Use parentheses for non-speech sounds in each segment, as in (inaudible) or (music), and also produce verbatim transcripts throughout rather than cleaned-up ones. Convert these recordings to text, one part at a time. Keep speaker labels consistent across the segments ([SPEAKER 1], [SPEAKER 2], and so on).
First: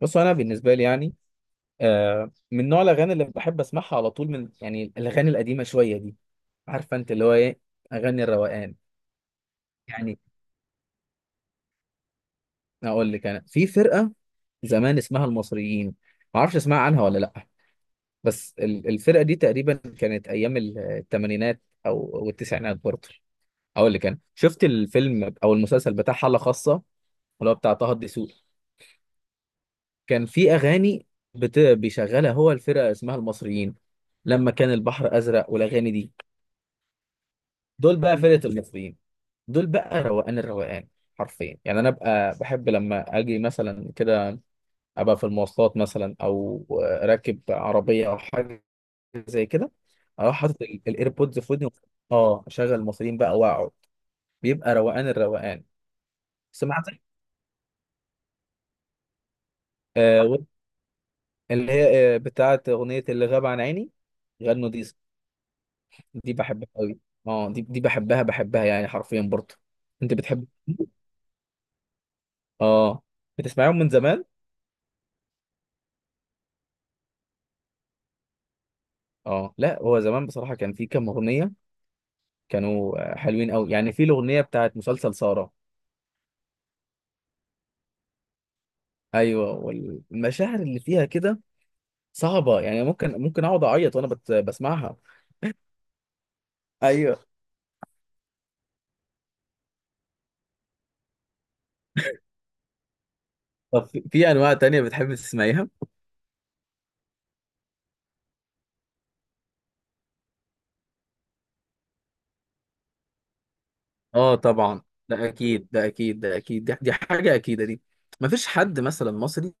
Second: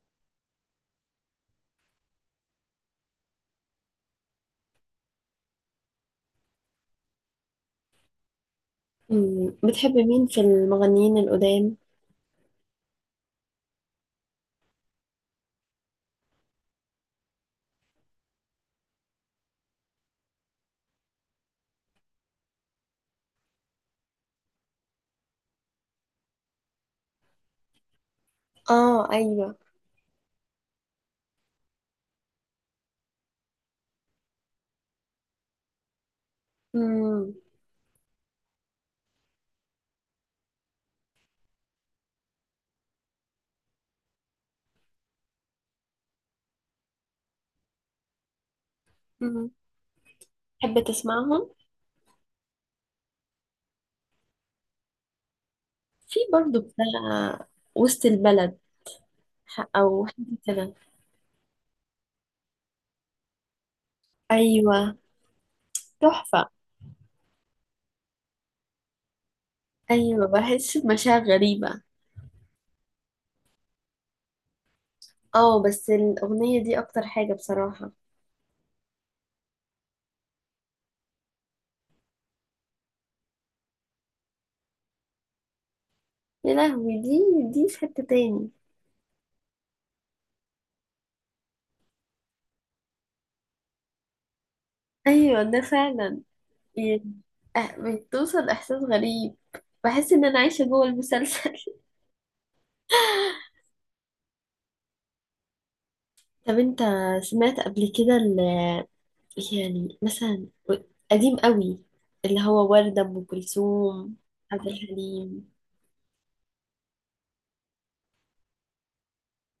[SPEAKER 1] بص، انا بالنسبه لي يعني آه من نوع الاغاني اللي بحب اسمعها على طول. من يعني الاغاني القديمه شويه دي. عارفه انت اللي هو ايه؟ اغاني الروقان.
[SPEAKER 2] مم. بتحب
[SPEAKER 1] يعني
[SPEAKER 2] مين في المغنيين القدام؟
[SPEAKER 1] اقول لك انا في فرقه زمان اسمها المصريين، ما اعرفش اسمع عنها ولا لا. بس ال- الفرقه دي تقريبا كانت ايام ال- الثمانينات او أو التسعينات برضه. اقول لك انا شفت الفيلم او المسلسل بتاع حاله خاصه، اللي هو بتاع طه الدسوقي.
[SPEAKER 2] اه، ايوه.
[SPEAKER 1] كان في اغاني بت... بيشغلها هو، الفرقه اسمها المصريين. لما كان البحر ازرق والاغاني دي،
[SPEAKER 2] امم،
[SPEAKER 1] دول بقى فرقة المصريين، دول بقى روقان الروقان. حرفيا يعني انا ابقى بحب لما اجي مثلا كده، ابقى في المواصلات مثلا او راكب عربية او حاجة زي
[SPEAKER 2] امم.
[SPEAKER 1] كده، اروح حاطط
[SPEAKER 2] تحب
[SPEAKER 1] الايربودز
[SPEAKER 2] تسمعهم؟
[SPEAKER 1] في ودني. اه، اشغل المصريين بقى واقعد، بيبقى روقان الروقان.
[SPEAKER 2] في برضو
[SPEAKER 1] سمعت.
[SPEAKER 2] بتاع وسط البلد، ح- او
[SPEAKER 1] آه،
[SPEAKER 2] حاجه
[SPEAKER 1] و-
[SPEAKER 2] كده.
[SPEAKER 1] اللي هي آه، بتاعت اغنية اللي غاب عن عيني، غنوا
[SPEAKER 2] ايوه،
[SPEAKER 1] دي. دي
[SPEAKER 2] تحفه.
[SPEAKER 1] بحبها قوي. اه، دي دي بحبها، بحبها يعني حرفيا برضه. انت
[SPEAKER 2] ايوه،
[SPEAKER 1] بتحب.
[SPEAKER 2] بحس بمشاعر غريبه.
[SPEAKER 1] اه. بتسمعيهم من زمان؟
[SPEAKER 2] اه، بس الاغنيه دي اكتر حاجه بصراحه.
[SPEAKER 1] اه لا، هو زمان بصراحة كان في كام أغنية كانوا آه، حلوين قوي، يعني في الأغنية بتاعت مسلسل سارة.
[SPEAKER 2] يا لهوي، دي دي في حته تاني.
[SPEAKER 1] أيوة، والمشاعر اللي فيها كده صعبة، يعني ممكن ممكن أقعد أعيط وأنا بت... بسمعها.
[SPEAKER 2] ايوه ده فعلا يعني.
[SPEAKER 1] أيوه.
[SPEAKER 2] أه- بتوصل احساس غريب. بحس ان انا عايشه جوه المسلسل.
[SPEAKER 1] طب في في أنواع تانية بتحب تسمعيها؟
[SPEAKER 2] (laughs) طب انت سمعت قبل كده؟ يعني مثلا قديم قوي، اللي هو وردة، أم كلثوم،
[SPEAKER 1] اه
[SPEAKER 2] عبد
[SPEAKER 1] طبعا، ده
[SPEAKER 2] الحليم.
[SPEAKER 1] أكيد ده أكيد ده أكيد، دي, دي حاجة أكيدة دي. مفيش حد مثلا مصري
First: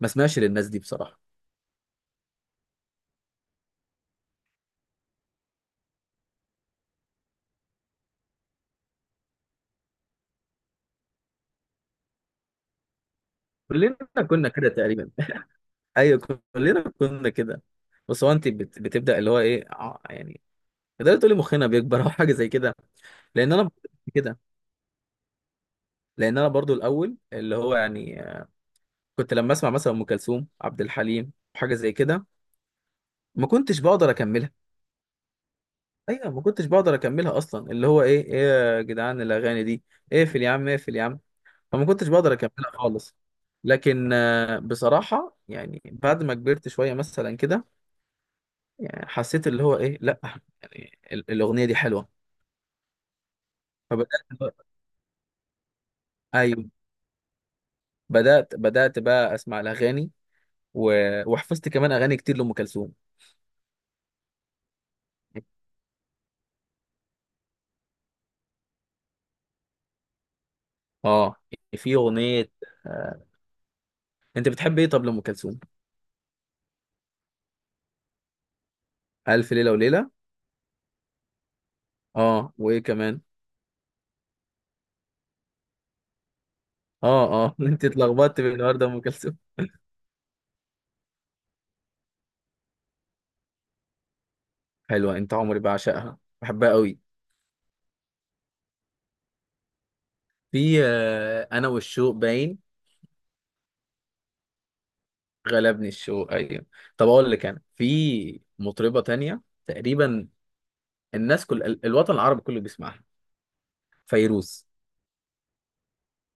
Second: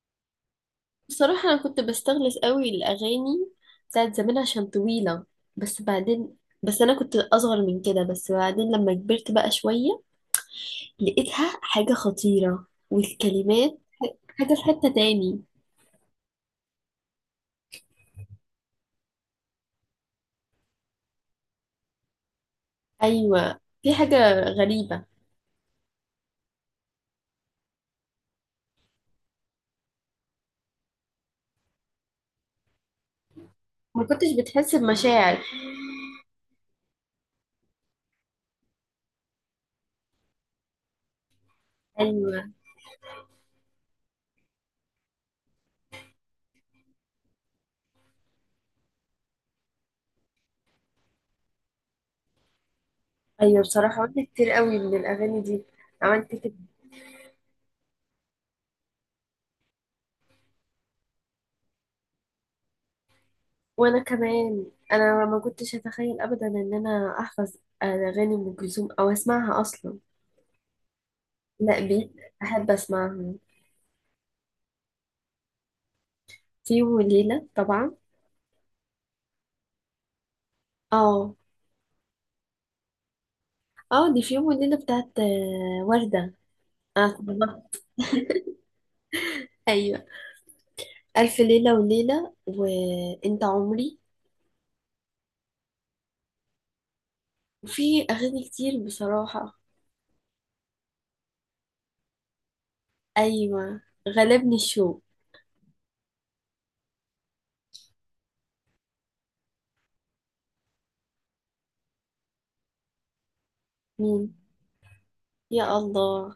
[SPEAKER 1] ما سمعش للناس دي بصراحة.
[SPEAKER 2] بصراحة أنا كنت بستغلس قوي الأغاني بتاعت زمان عشان طويلة، بس بعدين، بس أنا كنت أصغر من كده، بس بعدين لما كبرت بقى شوية لقيتها حاجة خطيرة، والكلمات
[SPEAKER 1] كلنا كنا
[SPEAKER 2] حاجة في
[SPEAKER 1] كده
[SPEAKER 2] حتة
[SPEAKER 1] تقريبا.
[SPEAKER 2] تاني.
[SPEAKER 1] (laughs) أيوة، كلنا كنا كده. بس هو أنت بت... بتبدأ اللي هو إيه، ع- يعني تقدري تقولي مخنا بيكبر أو حاجة زي كده. لان
[SPEAKER 2] أيوة،
[SPEAKER 1] انا
[SPEAKER 2] في
[SPEAKER 1] كده،
[SPEAKER 2] حاجة غريبة.
[SPEAKER 1] لان انا برضو الاول اللي هو يعني كنت لما اسمع مثلا ام كلثوم، عبد الحليم، حاجه زي كده، ما كنتش
[SPEAKER 2] ما
[SPEAKER 1] بقدر
[SPEAKER 2] كنتش
[SPEAKER 1] اكملها.
[SPEAKER 2] بتحس بمشاعر.
[SPEAKER 1] ايوه، ما كنتش بقدر اكملها اصلا، اللي هو ايه، ايه يا جدعان الاغاني دي؟ اقفل يا عم، اقفل يا عم. فما كنتش بقدر
[SPEAKER 2] أيوة،
[SPEAKER 1] اكملها خالص. لكن آه، بصراحه يعني بعد ما كبرت شويه مثلا كده، يعني حسيت اللي هو ايه. لا، يعني ال- الاغنيه دي حلوه.
[SPEAKER 2] أيوة، بصراحة عملت
[SPEAKER 1] فبدات.
[SPEAKER 2] كتير قوي من الأغاني دي. عملت.
[SPEAKER 1] ايوه، بدات بدات بقى اسمع الاغاني، و... وحفظت كمان اغاني كتير لام كلثوم.
[SPEAKER 2] وانا كمان انا ما كنتش اتخيل ابدا ان انا احفظ اغاني ام كلثوم او اسمعها اصلا.
[SPEAKER 1] اه،
[SPEAKER 2] لا،
[SPEAKER 1] في
[SPEAKER 2] بيت
[SPEAKER 1] اغنيه.
[SPEAKER 2] احب
[SPEAKER 1] آه.
[SPEAKER 2] اسمعها.
[SPEAKER 1] انت بتحب ايه طب لام كلثوم؟
[SPEAKER 2] في يوم وليله طبعا.
[SPEAKER 1] الف ليله وليله.
[SPEAKER 2] اه،
[SPEAKER 1] اه، وايه كمان؟
[SPEAKER 2] اه، دي في يوم وليله بتاعت آه، ورده. اه
[SPEAKER 1] اه اه. (laughs)
[SPEAKER 2] طبعا.
[SPEAKER 1] انت اتلخبطت بين النهارده ام كلثوم.
[SPEAKER 2] ايوه، الف ليله وليله، وانت عمري.
[SPEAKER 1] حلوه، انت عمري بعشقها بحبها قوي.
[SPEAKER 2] وفي اغاني كتير بصراحه.
[SPEAKER 1] في آه. انا والشوق باين.
[SPEAKER 2] ايوه، غلبني الشوق.
[SPEAKER 1] غلبني الشوق، ايوه. طب اقول لك انا في مطربه تانية تقريبا الناس كل ال- الوطن العربي كله بيسمعها:
[SPEAKER 2] مين؟
[SPEAKER 1] فيروز.
[SPEAKER 2] يا الله،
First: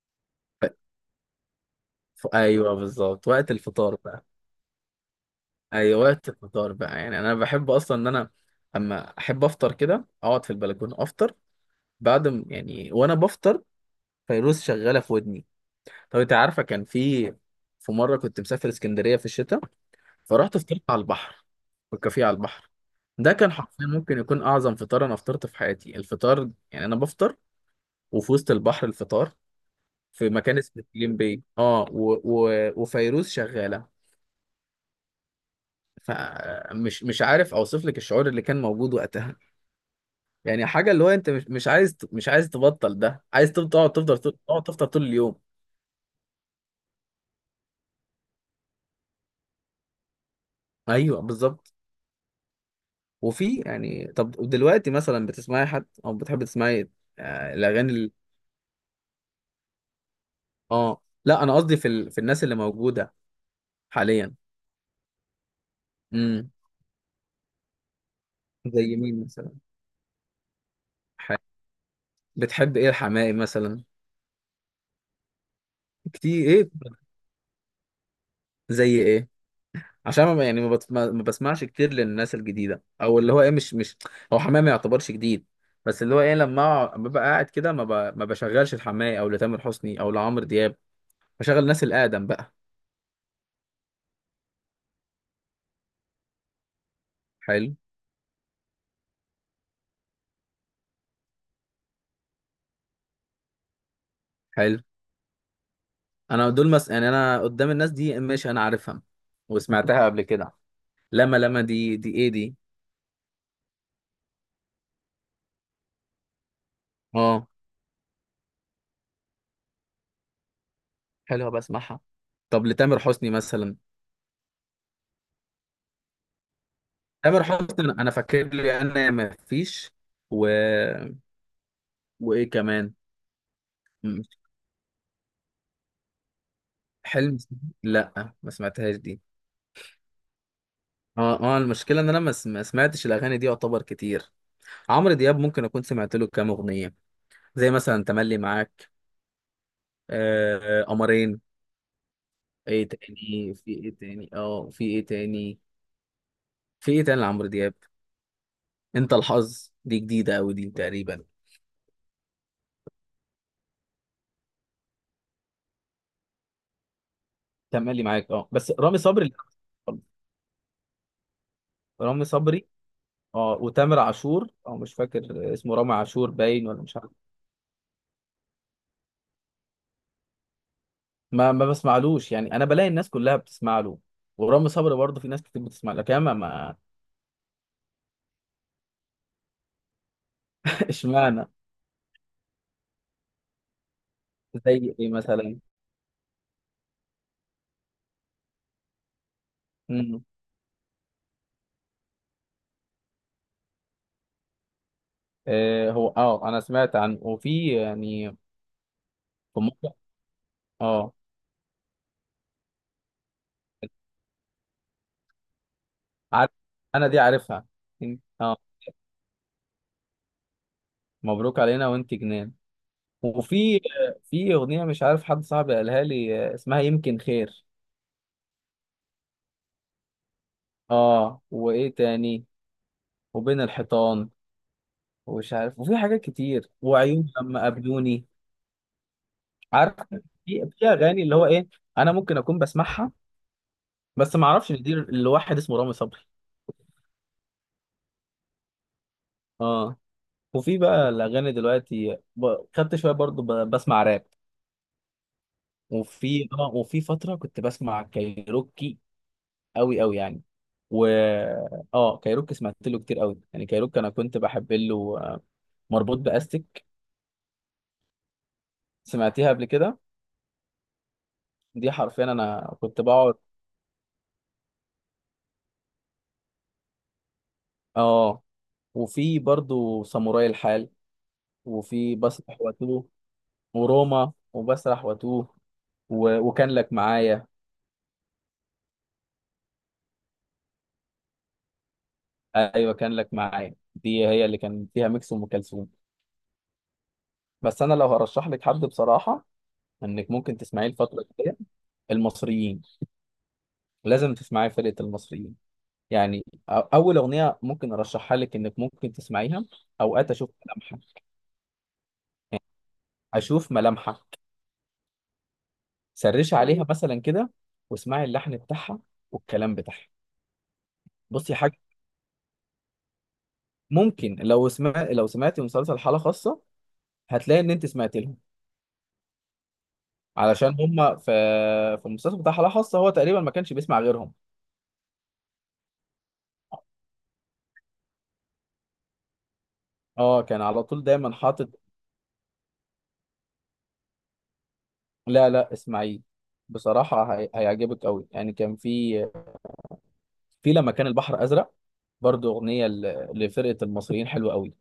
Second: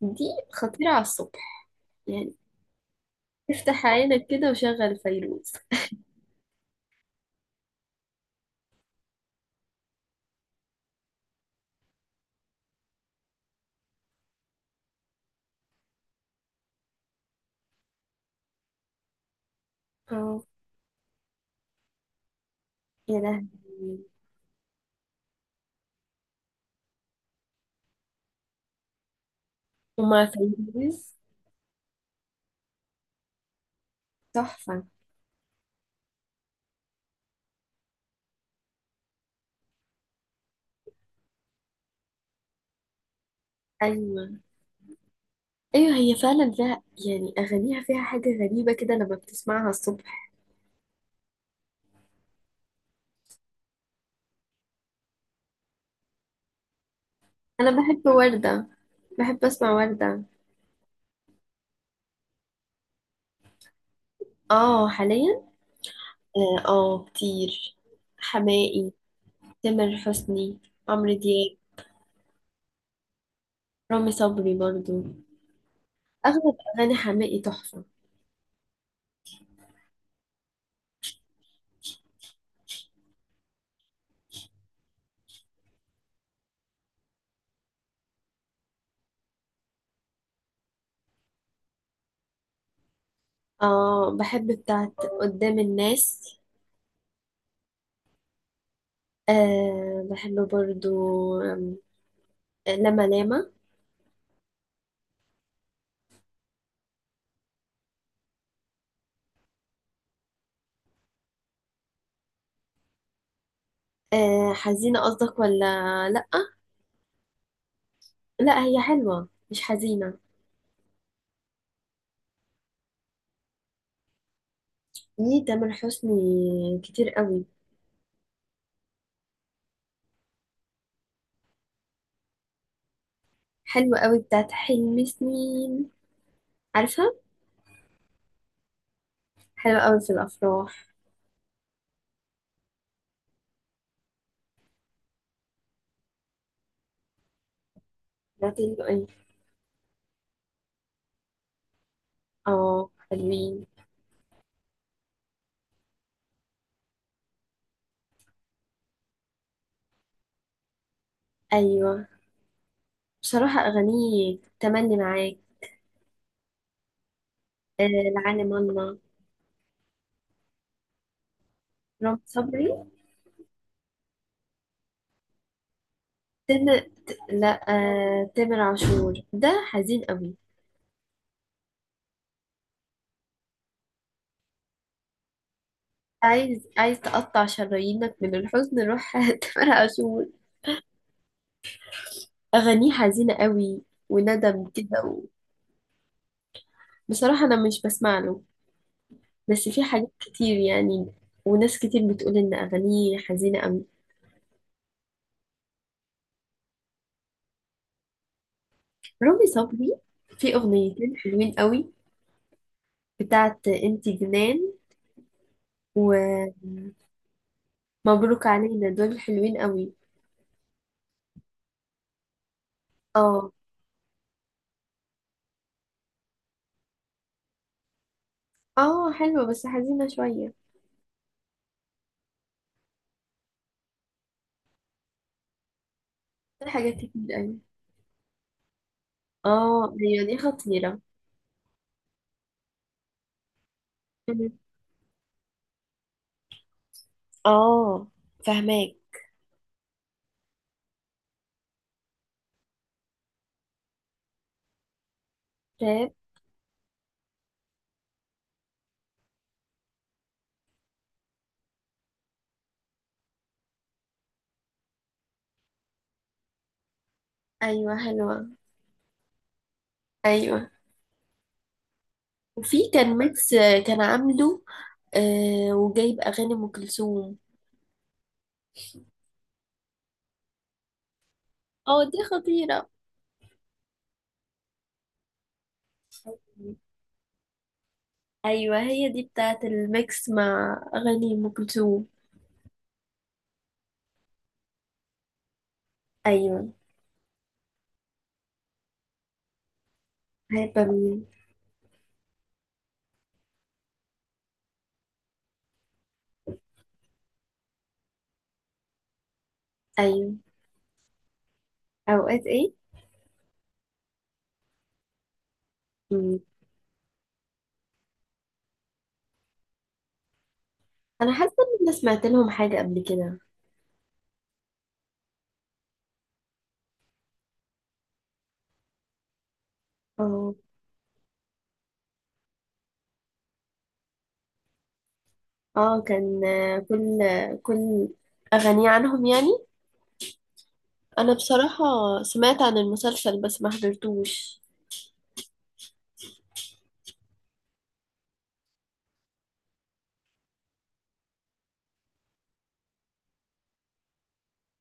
[SPEAKER 2] دي
[SPEAKER 1] ف...
[SPEAKER 2] خطيره على الصبح
[SPEAKER 1] ف...
[SPEAKER 2] يعني.
[SPEAKER 1] ايوه بالظبط وقت
[SPEAKER 2] افتح
[SPEAKER 1] الفطار بقى.
[SPEAKER 2] عينك كده وشغل فيروز.
[SPEAKER 1] ايوه وقت الفطار بقى يعني انا بحب اصلا ان انا اما احب افطر كده، اقعد في البلكونه افطر. بعد م- يعني وانا بفطر فيروز شغاله في ودني. طب انت عارفه، كان في في مره كنت مسافر اسكندريه في الشتاء،
[SPEAKER 2] اه.
[SPEAKER 1] فرحت فطرت على البحر، في الكافيه على البحر.
[SPEAKER 2] يا
[SPEAKER 1] ده كان حرفيا
[SPEAKER 2] لهوي.
[SPEAKER 1] ممكن يكون اعظم فطار انا فطرت في حياتي. الفطار يعني انا بفطر وفي وسط البحر الفطار،
[SPEAKER 2] ومع
[SPEAKER 1] في مكان اسمه
[SPEAKER 2] فيروز.
[SPEAKER 1] كليم باي. اه، و... و... وفيروز شغاله.
[SPEAKER 2] تحفة.
[SPEAKER 1] فمش مش عارف اوصف لك الشعور اللي كان موجود وقتها. يعني حاجه، اللي هو انت مش مش عايز مش عايز تبطل ده، عايز تب- تقعد تفضل
[SPEAKER 2] أيوة،
[SPEAKER 1] تقعد تفضل طول اليوم.
[SPEAKER 2] أيوة، هي فعلا فيها يعني أغانيها فيها حاجة غريبة كده لما بتسمعها الصبح.
[SPEAKER 1] ايوه بالظبط. وفي يعني، طب دلوقتي مثلا بتسمعي حد او بتحبي تسمعي آه،
[SPEAKER 2] أنا
[SPEAKER 1] الاغاني
[SPEAKER 2] بحب
[SPEAKER 1] ال...
[SPEAKER 2] وردة، بحب أسمع وردة.
[SPEAKER 1] اه لا، انا قصدي في ال... في الناس اللي موجوده حاليا.
[SPEAKER 2] آه حاليا.
[SPEAKER 1] امم.
[SPEAKER 2] آه، آه، كتير. حماقي،
[SPEAKER 1] زي مين مثلا؟
[SPEAKER 2] تامر حسني، عمرو
[SPEAKER 1] ح...
[SPEAKER 2] دياب،
[SPEAKER 1] بتحب ايه الحماقي مثلا؟
[SPEAKER 2] رامي صبري برضو.
[SPEAKER 1] كتير
[SPEAKER 2] أغلب
[SPEAKER 1] ايه؟
[SPEAKER 2] أغاني حماقي تحفة.
[SPEAKER 1] زي ايه؟ عشان ما يعني ما, بت... ما ما بسمعش كتير للناس الجديده او اللي هو ايه، مش مش هو حماقي ما يعتبرش جديد. بس اللي هو ايه لما أقع- ببقى قاعد كده ما, ب... ما بشغلش الحماقي او لتامر حسني او لعمرو دياب، بشغل الناس الاقدم بقى.
[SPEAKER 2] آه بحب بتاعت قدام الناس.
[SPEAKER 1] حلو
[SPEAKER 2] آه بحب برضو. آم، لما لاما.
[SPEAKER 1] حلو. انا دول مس... يعني انا قدام الناس دي ماشي، انا عارفها وسمعتها قبل كده. لما لما دي دي ايه دي؟
[SPEAKER 2] آه، حزينة قصدك ولا لأ؟
[SPEAKER 1] اه
[SPEAKER 2] لا، هي حلوة مش حزينة.
[SPEAKER 1] حلوه، بسمعها. طب لتامر حسني مثلا؟
[SPEAKER 2] دي تامر حسني كتير
[SPEAKER 1] تامر
[SPEAKER 2] قوي.
[SPEAKER 1] حسني انا فاكر لي انا ما فيش. و... وايه كمان؟
[SPEAKER 2] حلوة قوي
[SPEAKER 1] م-
[SPEAKER 2] بتاعت حلم سنين. عارفها.
[SPEAKER 1] حلم؟ لا، ما سمعتهاش دي.
[SPEAKER 2] حلوة قوي في الأفراح.
[SPEAKER 1] اه اه، المشكله ان انا ما س- ما سمعتش الاغاني دي يعتبر كتير. عمرو دياب ممكن اكون سمعت له كام اغنيه زي مثلا تملي
[SPEAKER 2] بتاعت ال-
[SPEAKER 1] معاك،
[SPEAKER 2] ايه.
[SPEAKER 1] آه آه، قمرين. ايه
[SPEAKER 2] اه،
[SPEAKER 1] تاني؟
[SPEAKER 2] حلوين.
[SPEAKER 1] في ايه تاني اه في ايه تاني في ايه تاني لعمرو دياب؟ انت الحظ دي جديده قوي دي تقريبا.
[SPEAKER 2] أيوة، بصراحة أغانيه تملي معاك. آه،
[SPEAKER 1] تملي معاك، اه.
[SPEAKER 2] العالم
[SPEAKER 1] بس
[SPEAKER 2] الله.
[SPEAKER 1] رامي صبري. لا.
[SPEAKER 2] رام
[SPEAKER 1] رامي
[SPEAKER 2] صبري.
[SPEAKER 1] صبري، اه. وتامر عاشور. اه، مش فاكر اسمه رامي عاشور باين
[SPEAKER 2] تامر.
[SPEAKER 1] ولا مش عارف.
[SPEAKER 2] ت- لا، آه تامر عاشور ده حزين قوي.
[SPEAKER 1] ما ما بسمعلوش، يعني انا بلاقي الناس كلها بتسمع له، ورامي صبري برضه في ناس كتير بتسمع له كمان
[SPEAKER 2] عايز
[SPEAKER 1] ما.
[SPEAKER 2] عايز تقطع شرايينك من الحزن، روح (laughs) تامر عاشور.
[SPEAKER 1] (laughs) اشمعنى؟
[SPEAKER 2] أغانيه حزينة قوي، وندم
[SPEAKER 1] زي
[SPEAKER 2] كده
[SPEAKER 1] ايه
[SPEAKER 2] و.
[SPEAKER 1] مثلا؟
[SPEAKER 2] بصراحة أنا مش بسمع له، بس في حاجات
[SPEAKER 1] مم.
[SPEAKER 2] كتير يعني. وناس كتير بتقول ان اغانيه حزينه قوي.
[SPEAKER 1] آه، هو، اه، انا سمعت عنه وفي يعني
[SPEAKER 2] رامي
[SPEAKER 1] في
[SPEAKER 2] صبري.
[SPEAKER 1] مره.
[SPEAKER 2] في
[SPEAKER 1] اه،
[SPEAKER 2] اغنيتين حلوين قوي، بتاعت انت جنان،
[SPEAKER 1] عارف، انا دي عارفها.
[SPEAKER 2] ومبروك
[SPEAKER 1] اه،
[SPEAKER 2] علينا، دول حلوين قوي.
[SPEAKER 1] مبروك علينا وانت جنان.
[SPEAKER 2] اه،
[SPEAKER 1] وفي في اغنيه مش عارف، حد صاحبي قالها لي آه، اسمها يمكن خير.
[SPEAKER 2] اه، حلوه بس حزينه شويه.
[SPEAKER 1] اه، وايه تاني؟ وبين الحيطان، ومش عارف، وفي حاجات
[SPEAKER 2] في
[SPEAKER 1] كتير،
[SPEAKER 2] حاجات كتير
[SPEAKER 1] وعيون
[SPEAKER 2] قوي.
[SPEAKER 1] لما قابلوني.
[SPEAKER 2] اه،
[SPEAKER 1] عارف،
[SPEAKER 2] هي دي
[SPEAKER 1] في في
[SPEAKER 2] خطيره.
[SPEAKER 1] اغاني اللي هو ايه انا ممكن اكون بسمعها بس ما
[SPEAKER 2] مم.
[SPEAKER 1] اعرفش ان دي لواحد اسمه رامي صبري.
[SPEAKER 2] اه. فهماك.
[SPEAKER 1] اه. وفي بقى الاغاني دلوقتي ب... خدت شويه برضو ب... بسمع راب.
[SPEAKER 2] راب.
[SPEAKER 1] وفي، اه، وفي فتره كنت بسمع كايروكي قوي قوي يعني. و، اه، كايروكي سمعت له كتير قوي يعني. كايروكي انا كنت بحب له آه، مربوط باستك.
[SPEAKER 2] ايوه، حلوه.
[SPEAKER 1] سمعتيها قبل كده؟
[SPEAKER 2] ايوه.
[SPEAKER 1] دي حرفيا انا
[SPEAKER 2] وفي
[SPEAKER 1] كنت
[SPEAKER 2] كان
[SPEAKER 1] بقعد.
[SPEAKER 2] ميكس، كان عامله آه وجايب اغاني ام كلثوم.
[SPEAKER 1] اه، وفي برضو ساموراي الحال،
[SPEAKER 2] اه
[SPEAKER 1] وفي
[SPEAKER 2] دي
[SPEAKER 1] بسرح
[SPEAKER 2] خطيره.
[SPEAKER 1] واتوه، وروما، وبسرح واتوه، و... وكان لك معايا.
[SPEAKER 2] ايوه هي دي بتاعة الميكس مع اغاني ام كلثوم.
[SPEAKER 1] ايوه، كان لك معايا دي هي اللي كان فيها ميكس ام كلثوم.
[SPEAKER 2] ايوه.
[SPEAKER 1] بس انا لو هرشح لك حد بصراحه انك ممكن
[SPEAKER 2] هيبقى
[SPEAKER 1] تسمعيه الفتره
[SPEAKER 2] مين؟
[SPEAKER 1] الجايه: المصريين. لازم تسمعي فرقه المصريين. يعني أ- اول اغنيه ممكن ارشحها لك انك ممكن تسمعيها: اوقات
[SPEAKER 2] ايوه.
[SPEAKER 1] اشوف ملامحك.
[SPEAKER 2] اوقات ايه؟
[SPEAKER 1] اشوف ملامحك.
[SPEAKER 2] مم.
[SPEAKER 1] سرشي عليها مثلا كده، واسمعي اللحن بتاعها والكلام بتاعها.
[SPEAKER 2] انا حاسه
[SPEAKER 1] بصي حاجه،
[SPEAKER 2] ان انا سمعت لهم حاجه قبل كده.
[SPEAKER 1] ممكن لو سمع لو سمعتي مسلسل حاله خاصه هتلاقي ان انت سمعت لهم.
[SPEAKER 2] اه.
[SPEAKER 1] علشان هم في في المسلسل بتاع حاله خاصه هو تقريبا ما كانش بيسمع غيرهم.
[SPEAKER 2] اه كان آه، كل آه، كل اغاني عنهم يعني.
[SPEAKER 1] اه، كان على طول
[SPEAKER 2] انا
[SPEAKER 1] دايما حاطط.
[SPEAKER 2] بصراحه سمعت عن المسلسل بس ما حضرتوش.
[SPEAKER 1] لا لا، اسمعيه، بصراحه هي... هيعجبك قوي. يعني كان في في لما كان البحر ازرق برضو، اغنيه ل- لفرقه المصريين حلوه قوي.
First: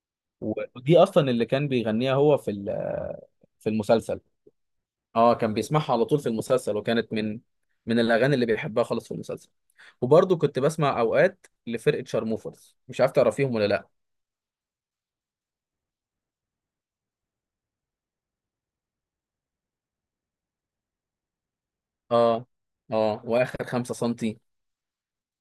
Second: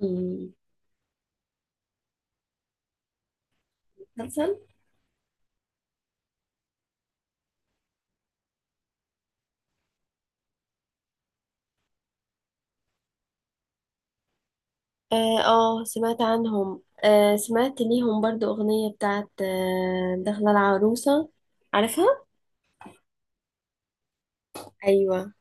[SPEAKER 2] مم.
[SPEAKER 1] ودي اصلا اللي كان بيغنيها هو في ال- في المسلسل.
[SPEAKER 2] مسلسل.
[SPEAKER 1] اه، كان بيسمعها على طول في المسلسل، وكانت من من الاغاني اللي بيحبها خالص في المسلسل. وبرضو كنت بسمع اوقات لفرقه شارموفرز، مش عارف تعرفيهم ولا لا.
[SPEAKER 2] اه. آه، سمعت عنهم، آه سمعت ليهم برضو اغنيه بتاعة آه دخلة العروسه. عارفها.
[SPEAKER 1] اه اه. واخر خمسة سنتي.
[SPEAKER 2] ايوه